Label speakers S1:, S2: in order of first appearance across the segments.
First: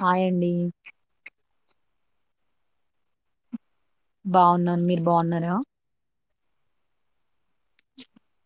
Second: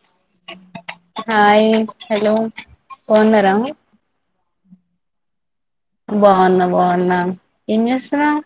S1: Hi అండి
S2: hi hello బాగున్నారా
S1: బాగున్నాను మీరు బావున్నారా
S2: బాగున్నా బాగున్నా ఏం చేస్తున్నావ్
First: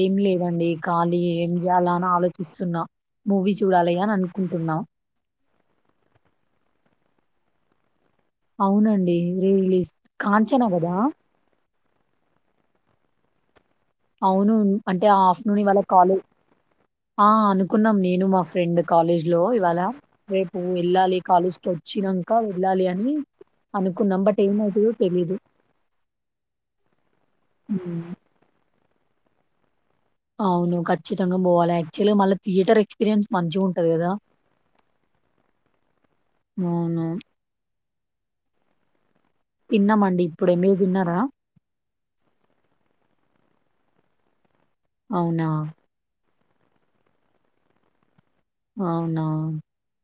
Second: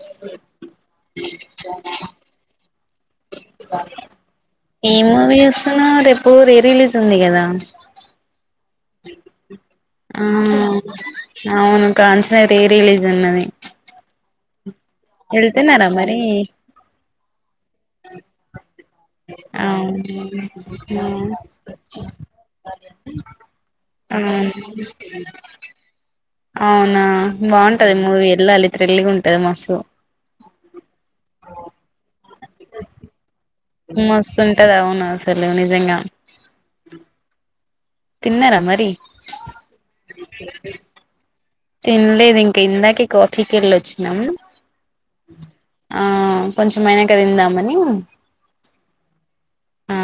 S1: ఏం లేదండి ఖాళీ నే ఏం చేయాల అని ఆలోచిస్తున్నా మూవీ చూడాలిగ అని అనుకుంటున్నా
S2: ఏం మూవీ రేపు రీ రిలీజ్ ఉంది కదా
S1: అవునండి రీ రిలీజ్
S2: ఆ
S1: కాంచనా కదా
S2: అవును కాంచన రీ రిలీజ్ అయిందని
S1: అవును అంటే ఆఫ్టర్నూన్ అంటే ఇవాళ ఖాళీ
S2: మరి
S1: ఆ అనుకున్నాం నేను మా ఫ్రెండ్ కాలేజ్ లో ఇవాళ
S2: అవును
S1: రేపు వెళ్ళాలి కాలేజ్కి వచ్చి లాంక వెళ్ళాలి అని అనుకున్నాం బట్
S2: అవును
S1: ఏమవుతాదొ తెలీదు
S2: అవునా బాగుంటది
S1: ఉమ్,
S2: మూవీ వెళ్ళాలి థ్రిల్ గా ఉంటది మస్తు
S1: అవును ఖచ్చితంగా పోవాలి యాక్చువల్ మళ్ళీ థియేటర్ ఎక్స్పీరియన్స్ మంచిగా ఉంటది కదా
S2: మస్తు ఉంటది అవును అసలు నిజంగా
S1: అవును
S2: తిన్నరా మరి
S1: తిన్నామండి ఇప్పుడే మీరు తిన్నారా
S2: తిన్లేదు ఇంకా ఇందాకే కాఫీకి వెళ్ళ వచ్చినాను
S1: అవునా
S2: కొంచెమైనాంక తిందామని ఆ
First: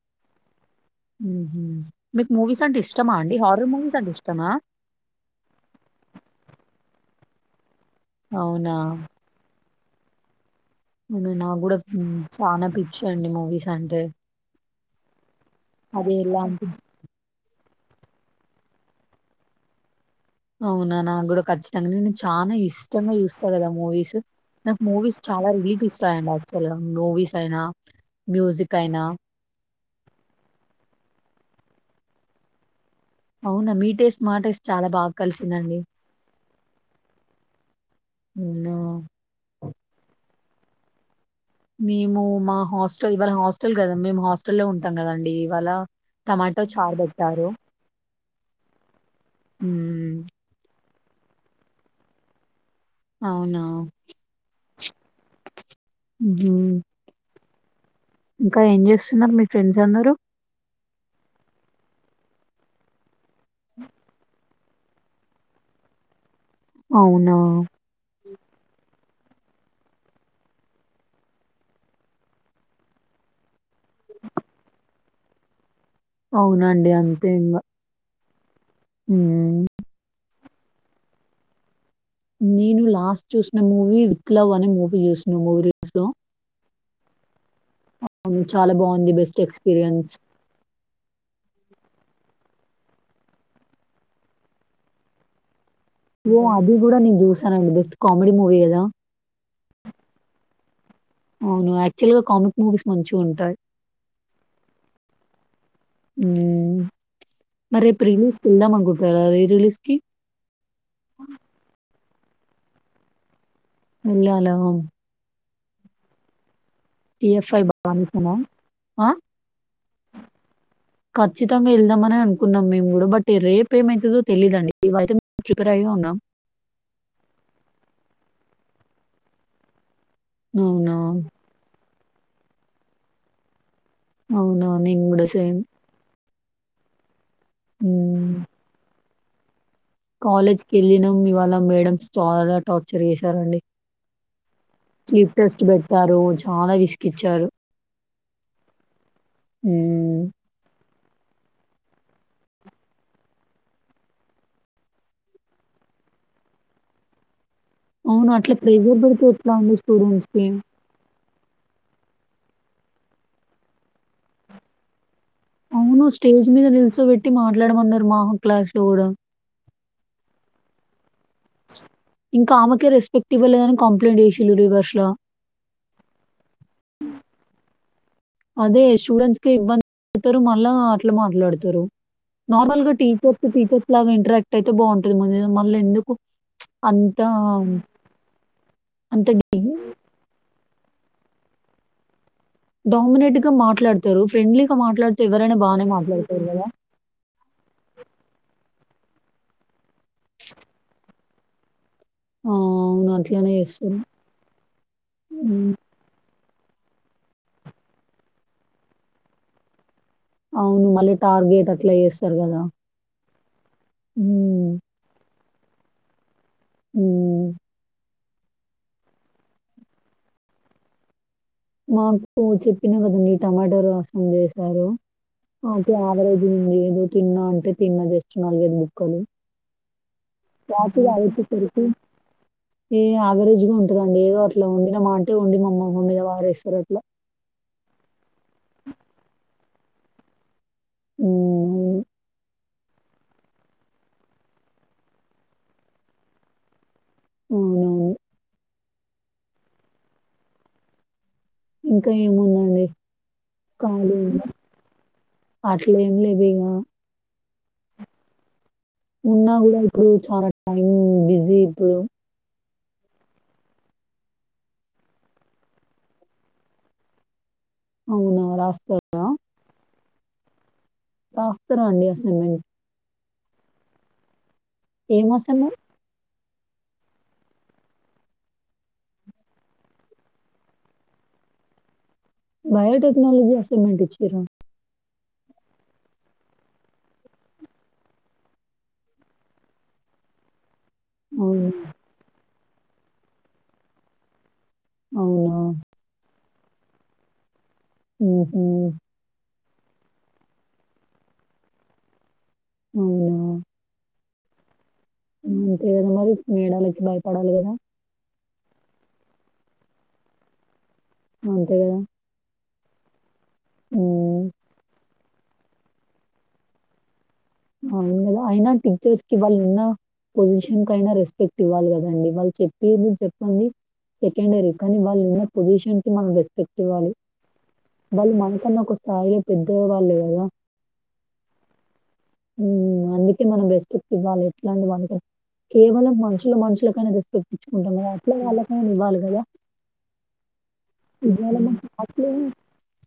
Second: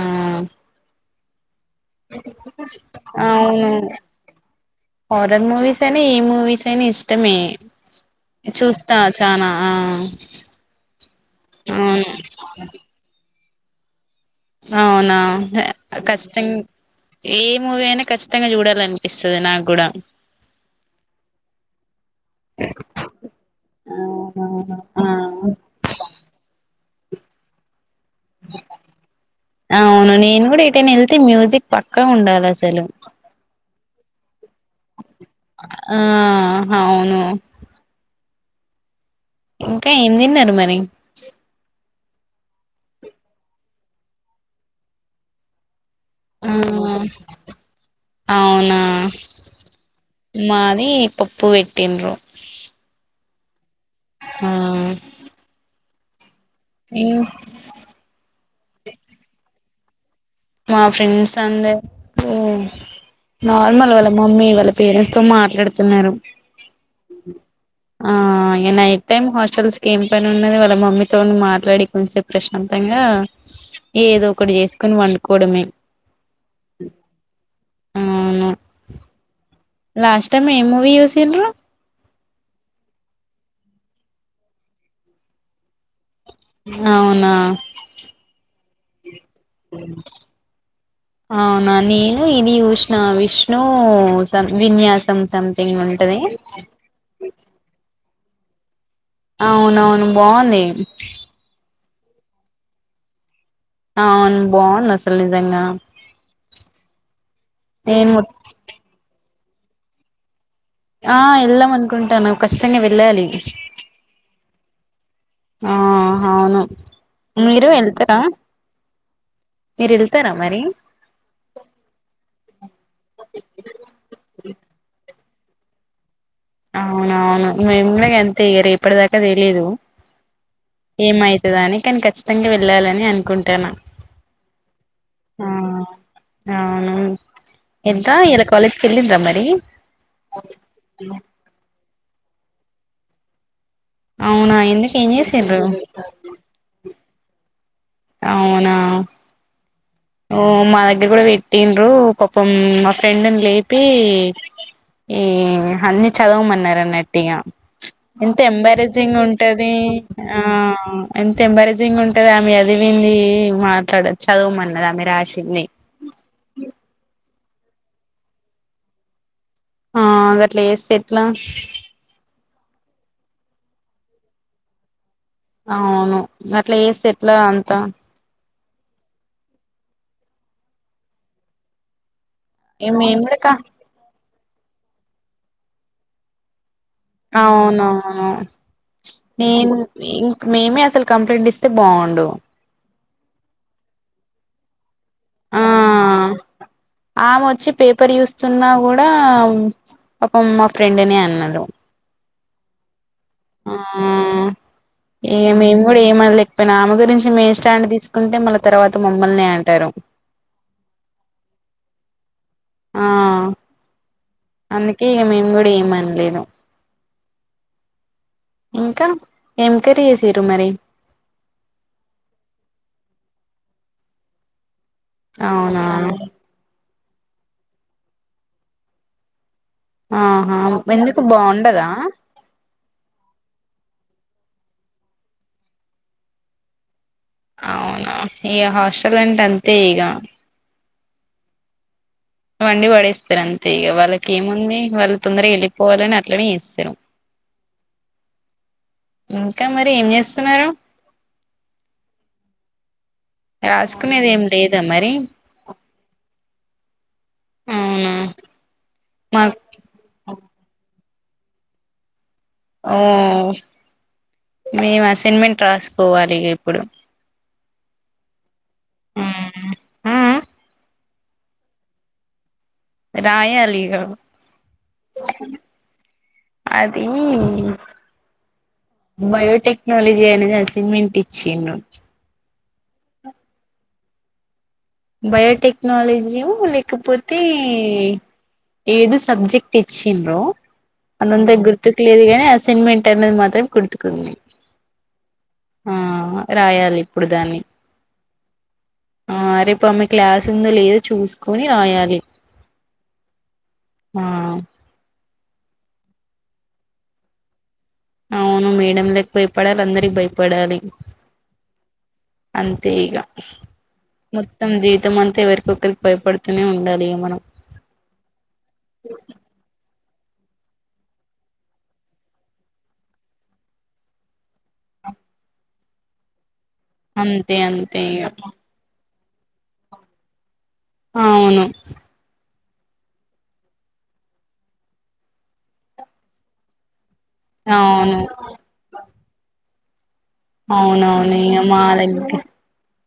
S1: మ్మ్ మీకు మూవీస్ అంటే ఇష్టమా అండి హార్రర్ మూవీస్ అంటే ఇష్టమా
S2: హార్రర్ మూవీస్ అని ఏ మూవీస్ అయినా ఇష్ ఇష్టమే
S1: అవునా!
S2: చూస్తా చనా ఆ
S1: నాకు కూడా
S2: అవును
S1: చానా పిచ్చి అండి మూవీస్ అంటే
S2: అవునా
S1: అది
S2: కష్టంగా
S1: ఎలాంటి
S2: ఏ మూవీ అయినా ఖచ్చితంగా చూడాలనిపిస్తుంది నాకు కూడా
S1: అవునా నాకు కూడా ఖచ్చితంగా నేను చాలా ఇష్టంగా చూస్తా కదా మూవీస్
S2: అవునవును
S1: నాకు మూవీస్ చాలా రిలీఫ్ ఇస్తాయండి యాక్చువల్ మూవీస్ అయినా మ్యూజిక్ అయినా.
S2: అవును నేను కూడా ఏటైనా వెళ్తే మ్యూజిక్ పక్కా ఉండాలి అసలు
S1: అవునా మీ టేస్ట్ మా టేస్ట్ చాలా బాగా కలిసిందండి
S2: ఆ అవును
S1: వున
S2: ఇంకా ఏం తిన్నారు మరి
S1: మేము మా హాస్టల్ ఇవాళ హాస్టల్ కదా మేము హాస్టల్లో ఉంటాం కదండి ఇవాళ టమాట చారు
S2: ఆ
S1: పెట్టారు
S2: అవునా మాది పప్పు పెట్టిన్రు
S1: అవునా
S2: ఆ
S1: మ్మ్
S2: ఇం
S1: ఇంకా ఏం చేస్తున్నారు మీ ఫ్రెండ్స్ అందరూ
S2: మా ఫ్రెండ్స్ అందరు ఓ నార్మల్ వాళ్ళ మమ్మీ వాళ్ళ పేరెంట్స్ తో మాట్లాడుతున్నారు
S1: అవునా!
S2: ఆ ఇంగ [unintelligible] టైం హాస్టల్స్ కి ఏం పని ఉన్నది వాళ్ళ మమ్మీతో మాట్లాడి కొంచసేపు ప్రశాంతంగా ఏ ఏదో ఒకటి చేసుకొని వండుకోవడమే
S1: అవునాండి అంతే ఇంగా
S2: అవును
S1: ఉమ్
S2: లాస్ట్ టైమ్ ఏం మూవీ చూసిన్రు
S1: నేను లాస్ట్ చూసిన మూవీ హిట్ లవ్ అనే మూవీ చూసిన మూవీ హిట్ లో
S2: నవునా
S1: అవును చాలా బాగుంది బెస్ట్ ఎక్స్పీరియన్స్
S2: అవునా నేను ఇవి యుష్న విష్ణు సమ్ విన్యాసం సమ్
S1: ఓ అది కూడా నేను చూసానండి బెస్ట్ కామెడీ మూవీ కదా!
S2: అవునవును బాగుంది.
S1: అవును యాక్చువల్ గా కామిక్ మూవీస్ మంచిగా ఉంటాయి.
S2: అవును బాగుంది అసలు నిజంగా
S1: మరేపు
S2: నేను
S1: రీ
S2: మొ
S1: మూవీస్ కి వెళ్దాం అనుకుంటారా రీ రిలీజ్ కి
S2: ఆ ఎల్దమ్ అనుకుంటాను ఖచ్చితంగా వెళ్ళాలి.
S1: వెళ్ళాలా
S2: ఆ హా.
S1: టి ఎఫ్ ఐ బాగుంటదా ఆ
S2: మీరు వెళ్తారా మరి
S1: ఖచ్చితంగా వెళ్దామని అనుకున్నాం. మేము కూడా బట్ రేప్ ఏమవుతదో తెలీదండి. చూకరైగా ఉన్నా
S2: అవునవును మెమ్మే అంతే ఇగ రేపటి దాకా తెలీదు.
S1: అవునా!
S2: ఏమయితదాని కానీ ఖచ్చితంగా వెళ్ళాలని అనుకుంటానా.
S1: అవునా నేన్ గూడ సేమ్
S2: అవును ఎంత ఇయ్యాలా కాలేజ్కి వెళ్ళిండ్రా మరి
S1: కాలేజ్ కి వెళ్ళినాం ఇవాళ మేడమ్స్ చాలా టార్చర్ చేసారండి.
S2: అవునా ఏ
S1: స్లిప్ టెస్ట్ పెట్టారు చాలా రిస్క్ ఇచ్చారు.
S2: అవునా
S1: హ్మ్.
S2: ఓ మా దగ్గర కూడా పెట్టిన్రు పాపం మా ఫ్రెండ్ని లేపి ఏ అన్ని చదవమన్నార అన్నటిగ
S1: అవును.
S2: ఎంత
S1: అట్లా ప్రెషర్
S2: ఎంబారేజింగ్
S1: పెడితే ఎట్లా
S2: ఉంటది
S1: అండి
S2: ఆ
S1: స్టూడెంట్స్‌కి?
S2: ఎంత ఎంబరేజింగ్ ఉంటది ఆమె చదివింది మాట్లాడచ్ చదవమన్నది ఆమె రాష్
S1: అవును స్టేజ్ మీద నిల్చోబెట్టి మాట్లాడమన్నారు. మాహు క్లాస్ లో గూడా
S2: ఆ గట్లా ఏస్తే ఎట్లా?
S1: కామకే రెస్పెక్ట్ ఇవ్వాళే అని కంప్లైంట్ చేసిళ్ళు రివర్స్ లో
S2: అవును అట్లా ఏస్తే ఎట్లా అంతా
S1: అదే స్టూడెంట్స్ కే ఇబ్బంది పేడతారు. మళ్ళా అట్లా మాట్లాడుతారు. నార్మల్ గా
S2: మేము కూడా
S1: టీచర్స్
S2: కా
S1: టీచర్స్ లాగా ఇంటరాక్ట్ అయితే బాగుంటుంది ముందే మళ్ళీ ఎందుకు? అంత
S2: అవునవును
S1: అంత
S2: నేను ఇం మేమే అస్ అసలు కంప్లైంట్ ఇస్తే బాగుండు
S1: డామినేట్గా మాట్లాడతారు. ఫ్రెండ్లీగా మాట్లాడుతే ఎవరైనా
S2: ఆ
S1: బానే మాట్లాడతారు కదా!
S2: ఆమె వచ్చి పేపర్ చూస్తున్నా కూడా పపం మా ఫ్రెండ్ నే అన్నారు.
S1: ఆ అవున్ అట్
S2: ఆ
S1: హ్మ్.
S2: మేము కూడా ఏమనలే? బేనామె గురించి మేమ్ స్టాండ్ తీసుకుంటే మళ్ళా తర్వాత మమ్మల్నే అంటారు.
S1: అవును మళ్ళీ టార్గెట్ అట్లా ఏస్తారు కదా.
S2: ఆ అందుకే ఇగ మేము కూడా ఏమీ అనలేదు.
S1: ఉమ్
S2: ఇంకా ఏం కర్రీ చేసిర్రు మరి
S1: మాకు టు చెప్పినా కదండి. టమాటో రసం చేసారు.
S2: అవునా
S1: ఓకే యావరేజ్ ఉంది ఏదో తిన్నా అంటే తిన్న జస్ట్ నాలుగైదు బుక్కలు
S2: ఆహా
S1: రాత్రి
S2: ఎందుకు
S1: అయే తిప్పి తిప్పి
S2: బాగుండదా
S1: ఏ అవరేజ్ గున్ ఇగో అండి ఏదో అట్లా వండి నా మా అంటే వండి మామ్మమ్మ మీద వారేస్తారు అట్లా
S2: అవునా ఈ హాస్టల్ అంటే అంతే ఇగ
S1: ఉహు
S2: వండి వడేస్తారు అంతే ఇక వాళ్ళకి ఏముంది వాళ్ళు తొందరగా వెళ్ళిపోవాలని అట్లనే ఏస్తారు
S1: అవునవును
S2: ఇంకా మరి ఏం చేస్తున్నారు
S1: ఇంకా ఏముంది అండి ఖాళీ
S2: రాసుకునేది
S1: ఇగ
S2: ఏం లేదా మరి
S1: అట్లా ఏం లేవు ఇంగా
S2: అవునా
S1: ఉన్నా
S2: మాకు
S1: కూడా ఇప్పుడు చాలా టైం బిజీ ఇప్పుడు
S2: ఓ మేము అసైన్మెంట్ రాసుకోవాలి ఇగ ఇప్పుడు
S1: అవునా
S2: ఆ
S1: రాస్తురా రాస్తున్న అండి అసైన్మెంట్
S2: రాయాలిగా
S1: ఏ మాసము
S2: అది బయోటెక్నాలజీ అనేది అసైన్మెంట్ ఇచ్చిండు
S1: బయోటెక్నాలజీ అసైన్మెంట్ ఇచ్చిరా
S2: బయోటెక్నాలజీయు లేకపోతే ఏదు సబ్జెక్ట్ ఇచ్చిండ్రో అనంతాయ్
S1: అవునా?
S2: గుర్తుకు లేదు గాని అసైన్మెంట్ అనేది మాత్రం గుర్తుకుంది
S1: అవునా
S2: ఆ రాయాలి ఇప్పుడు దాన్ని
S1: ఉఫు
S2: ఆ రేపు ఆమె క్లాస్ ఉందో లేదో చూసుకొని రాయాలి
S1: అవునా
S2: ఆ
S1: అంతే కదా మరి మేడాలకి భయపడాలి కదా
S2: అవును మేడం తప్ప ఇప్పడాలు అందరికి భయపడాలి
S1: అంతే కదా
S2: అంతే ఇగ మొత్తం జీవితం అన్ తే ఎవరికొకరికి భయపడుతూనే ఉండాలి ఇగ మనం
S1: అవును కదా అయినా టీచర్స్ కి వాళ్ళు ఉన్న పొజిషన్ కి అయినా రెస్పెక్ట్ ఇవ్వాలి కదండి వాళ్ళు చెప్పేది చెప్పండి సెకండరీ కానీ వాళ్ళు ఉన్నా పొజిషన్ కి మనం రేస్ పెట్టి వాళ్ళి
S2: అంతే అంతే ఇగ
S1: వాళ్ళు మనకన్నా ఒక స్థాయిలో పెద్దవాళ్ళు కదా
S2: అవును
S1: అందుకే మనం రెస్పెక్ట్ ఇవ్వాలి ఎట్లాంటి వాళ్ళతో కేవలం మనుషులు మనుషులకైనా పెట్టించుకుంటాం కదా
S2: అవును
S1: అట్లా వాళ్ళకు అయిన ఇవ్వాలి కదా
S2: అవునవును
S1: ఇవాళ
S2: ఇయ్య
S1: హ్మ్. మన
S2: మాది
S1: క్లాస్‌లో
S2: ఏకు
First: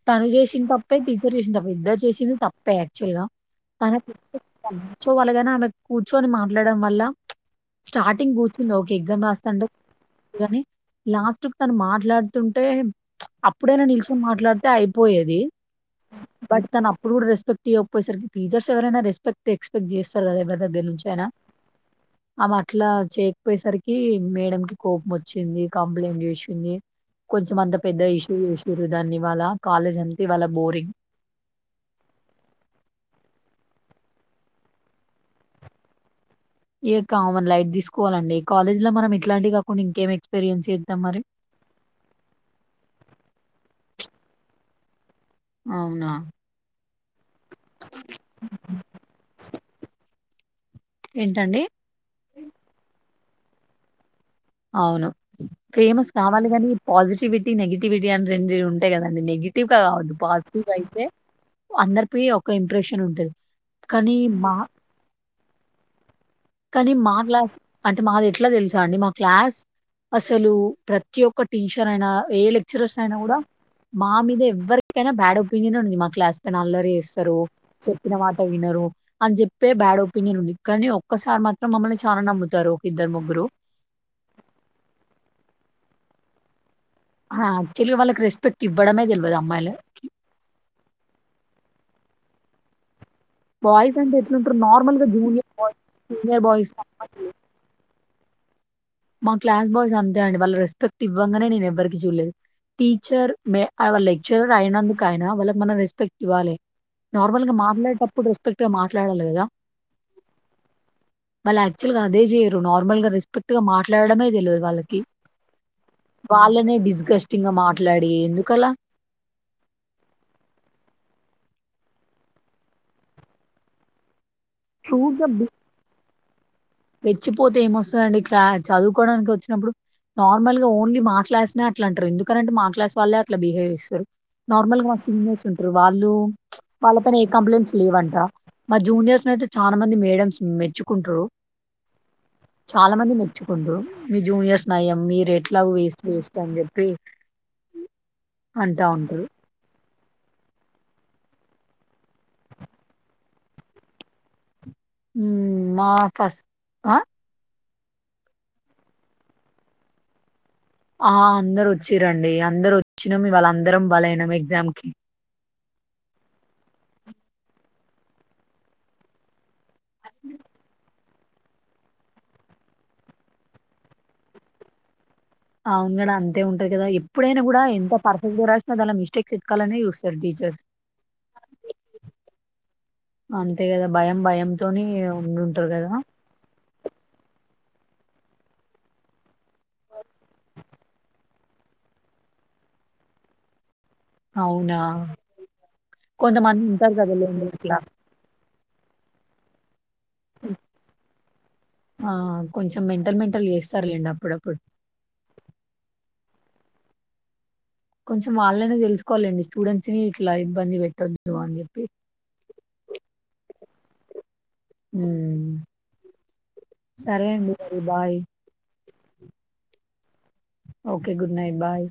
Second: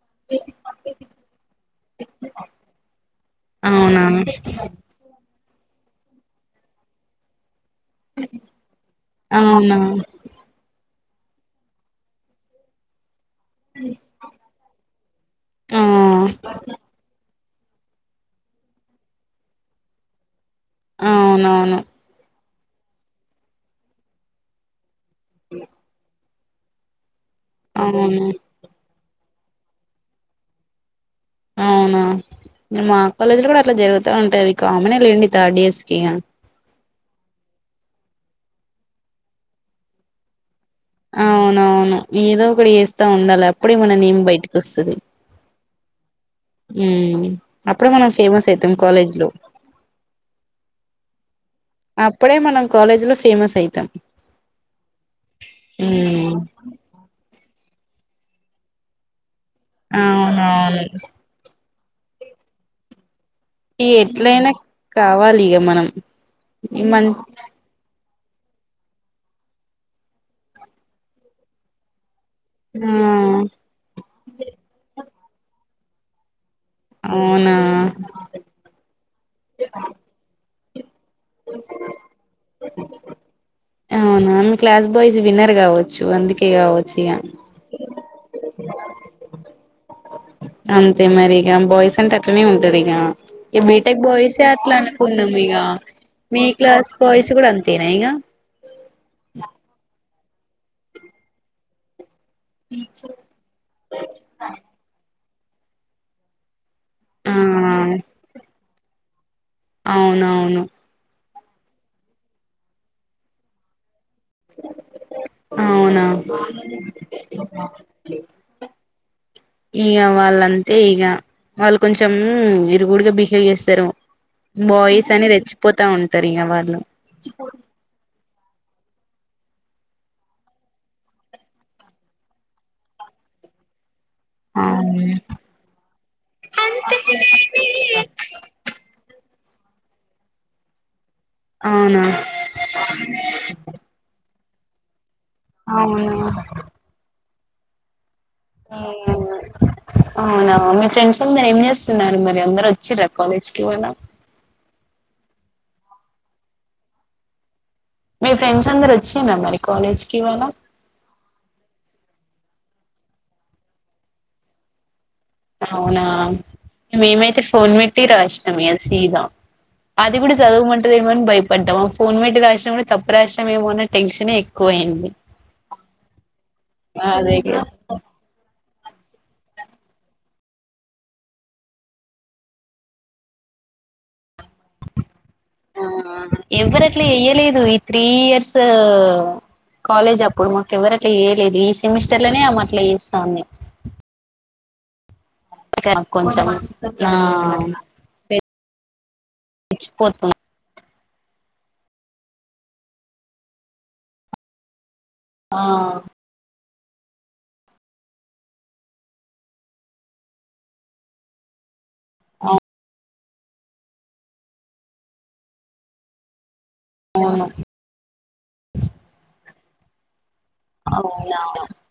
S1: తను చేసిన తప్పే టీచర్ చేసిన తప్ప ఇద్దరు చేసింది తప్పే యాక్చువల్ గా
S2: అవునా
S1: తనకి తం సో వాళ్ళగైనా ఆమె కూర్చొ అని మాట్లాడం వల్ల స్టార్టింగ్ కూర్చుంది ఓకే ఎగ్జామ్ రాస్తాంటే
S2: అవునా
S1: గాని లాస్ట్ కు తను మాట్లాడుతుంటే అప్పుడైనా నిలిచి మాట్లాడితే అయిపోయేది
S2: ఆ
S1: బట్ తను అప్పుడు కూడా రెస్పెక్ట్ టీఓపోయేసరికి టీచర్స్ ఎవరైనా రెస్పెక్ట్ ఎక్స్పెక్ట్ చేస్తారు కదా ఎవ్వరి దగ్గర నుంచి అయినా
S2: అవునవును
S1: ఆమె అట్లా చేయకపోయేసరికి మేడం కి కోపం వచ్చింది కంప్లైంట్ చేసింది కొంచెం అంత పెద్ద
S2: అవును
S1: ఇష్యూ చేసిర్రు దాన్ని ఇవాళ కాలేజ్ అంత ఇవాళ బోరింగ్
S2: అవునా మా కాలేజ్ లో కూడా అట్లా జరుగుతా ఉంటాయి ఇ ఆమెనే లేండి థర్డ్ ఇయర్స్ కి
S1: ఇక కామన్ లైట్ తీసుకోవాలండి కాలేజ్ లో మనం ఇలాంటి కాకుండా ఇంకేం ఎక్స్పీరియన్స్
S2: అవునవును ఏదో ఒక వేస్తా ఉండాలి అప్పుడే మన నేమి బయటకి వస్తుది
S1: అవునా
S2: ఉ అప్పుడ మనం ఫేమస్ అయితాం కాలేజీ లో
S1: ఏంటండి?
S2: అప్పుడే మనం కాలేజీ లో ఫేమస్ అయితాం
S1: అవును ఫేమస్
S2: ఉమ్
S1: కావాలి కాని పాజిటివిటీ నెగిటి్ టీ అని రెండు ఉంటాయి కదండి నెగిటివ్గా కాద్దు పాజిటివ్ గా
S2: అవునవును
S1: అయితే అందరి ప ఒక ఇంప్రెషన్ ఉంటుది
S2: ఈ ఎట్లయినా కావాలి ఇక మనం ఈ
S1: కానీ మా
S2: మంత్
S1: గ్లాస్ అంటే అే మాది ఎట్లా తెలుసా అండి మా క్లాస్ అసలు ప్రతి ఒక్క టీచర్ అయినా ఏ
S2: ఆ
S1: లెక్చరర్స్ అయినా కూడా మా మీద ఎవరికైనా బ్యాడ్ ఒపీనియన్ ఉది మా క్లాస్ న అల్లరు వేస్తారు
S2: అవునా
S1: చెప్పిన మాట వినరు అని చెప్పే బ్యాడ్ ఒపీనియన్ ఉంది ఇ కానీ ఒక్కసారి మాత్రం మమ్మల్ని చాలా నమ్ముతారు ఒక ఇద్దరు, ముగ్గురు.
S2: అవునా ఆ క్లాస్ బాయ్స్ విన్నర్ కావచ్చు చ్చు అందుకే కావచ్చు ఇగ
S1: యాక్చువల్గా వాళ్ళ రెపెక్ట్ ఇవ్వడమే తెలియదు అమ్మాయిల
S2: అంతే మరి ఇక బాయ్స్ అంటే అట్లనే ఉంటారు ఇక ఈ
S1: బాయ్స్
S2: బీటెక్
S1: అంటే
S2: బాయ్సే
S1: ఎట్లుంటరు
S2: అట్లా
S1: నార్మల్‌గా
S2: అనుకున్నాం
S1: జూనియర్
S2: ఇక
S1: బాయ్స్,
S2: మీ
S1: సీనియర్ బాయ్స్
S2: క్లాస్ బాయ్స్ కూడా అంతేనా ఇక
S1: మా క్స్ బాయ్స్ అంతే అండి వాళ్ళ రెస్పెక్ట్ ఇవ్వగానే నేను ఎవ్వరికి చూడలేదు టీచర్ మ లెక్చరర్ అయినందుకు అయన వాళ్ళకి మనం రెస్పెక్ట్ ఇవ్వాలి
S2: ఆ
S1: నార్మల్ గా మాట్లాడేటప్పుడు రెస్పెక్ట్ గా మాట్లాడాలి కదా
S2: అవునవును
S1: మళ్ళీ యాక్చువల్ గా అదే చెయరు నార్మల్ గా రెస్పెక్ట్ గా మాట్లాడమే తెలియదు వాళ్ళకి
S2: అవునా
S1: వాళ్ళనే డిస్కస్టింగ్ గా మాట్లాడి ఎందుకలా
S2: ఇక వాళ్ళంతే ఇగా వాళ్ళు కొంచెం ఇరుగుడుగా బిహేవ్ చేస్తారు బాయ్స్ అని రెచ్చిపోతా ఉంట తరి వా
S1: వెచ్చిపోతే ఏమొస్తుందండి క్లారి చదువుకోవడానికి వచ్చినప్పుడు నార్మల్ గా ఓన్లీ మా క్లాస్ న అట్లా అంటారు ఎందుకనింటే మా క్లాస్ వాళ్లే అట్లా బిహేవ్ చేస్తారు నార్మల్ గా మాన
S2: అవును
S1: సింగర్స్ ఉంటారు వాళ్ళు వాళ్ళ పైన ఏ కంప్లైంట్స్ లీవంట మా జూనియర్స్ ని అయితే చాలా మంది మేడమ్స్ మెచ్చుకుంటారు
S2: అవునా
S1: చాలా మంది మెచ్చుకుంటరు మీ జూనియర్ స్ నయం మీ ఎట్లా వేస్ట్
S2: అవునా
S1: వేస్ట్ అని చెప్పి అంటా ఉంటంది
S2: అవునా మీ ఫ్రెండ్స్ అందరు ఏం చేస్తున్నారు మరి అందరు వచ్చార కాలేజ్కిి పోద
S1: మా కాస్ ఆ
S2: మీ ఫ్రెండ్స్ అందరు వచ్చిార మరి కాలేజ్కిి ఇవాళ
S1: ఆ అందరు వచ్చి రండి అందరు వచ్చినాము ఇవాళ్ళ అందరం బలైనం ఎగ్జామ్కిి
S2: అవునా మేమైతే ఫోన్ పెట్టి రాసినాం అ సీదాం అది కూడా చదువు మంటది ని భయపడ్డాం ఫోన్ పెట్టి రాసినా కూడా తప్పు రాసినామ ఏమోన్న టెన్షన్ ఎక్కువ అయింది
S1: అవును కదా అంతే ఉంటంది కదా
S2: అదే
S1: ఎప్పుడైనా కూడా
S2: కదా
S1: ఎంత పర్ఫెక్ట్ గా రాసినా అలా మిస్టేక్స్ క్కనే చూస్తారు టీచర్ అంతే కదా భయం భయం
S2: ఆ ఎవరట్లా వయ్యలేదు త్రీ ఇయర్స్ కాలేజ్ అప్పుడు మాకు ఎవరు అట్లా చేేయలేదు ఈ సెమిస్టర్ లోనే ఆమె అట్లా చేేస్తాంది
S1: అవునా
S2: కొంచెం
S1: కొంతమంది ఉంటారు కద లేం
S2: ఆ
S1: ఇట్లా
S2: మచ్చిపోతాం
S1: ఆ కొంచెం మెంటల్ మెంటల్ చేస్తారులేండి అప్పుడప్పుడు
S2: ఆ
S1: కొంచెం వాళ్ళనే తెలుసుకోవాలండి స్టూడెంట్స్ ని ఇట్లా ఇబ్బంది పెట్టొద్దు అని చెప్పి
S2: ఆ
S1: మ్మ్ సరే
S2: అవును
S1: అండి మరి బాయ్ ఓకే గుడ్
S2: అవునా
S1: నైట్ బాయ్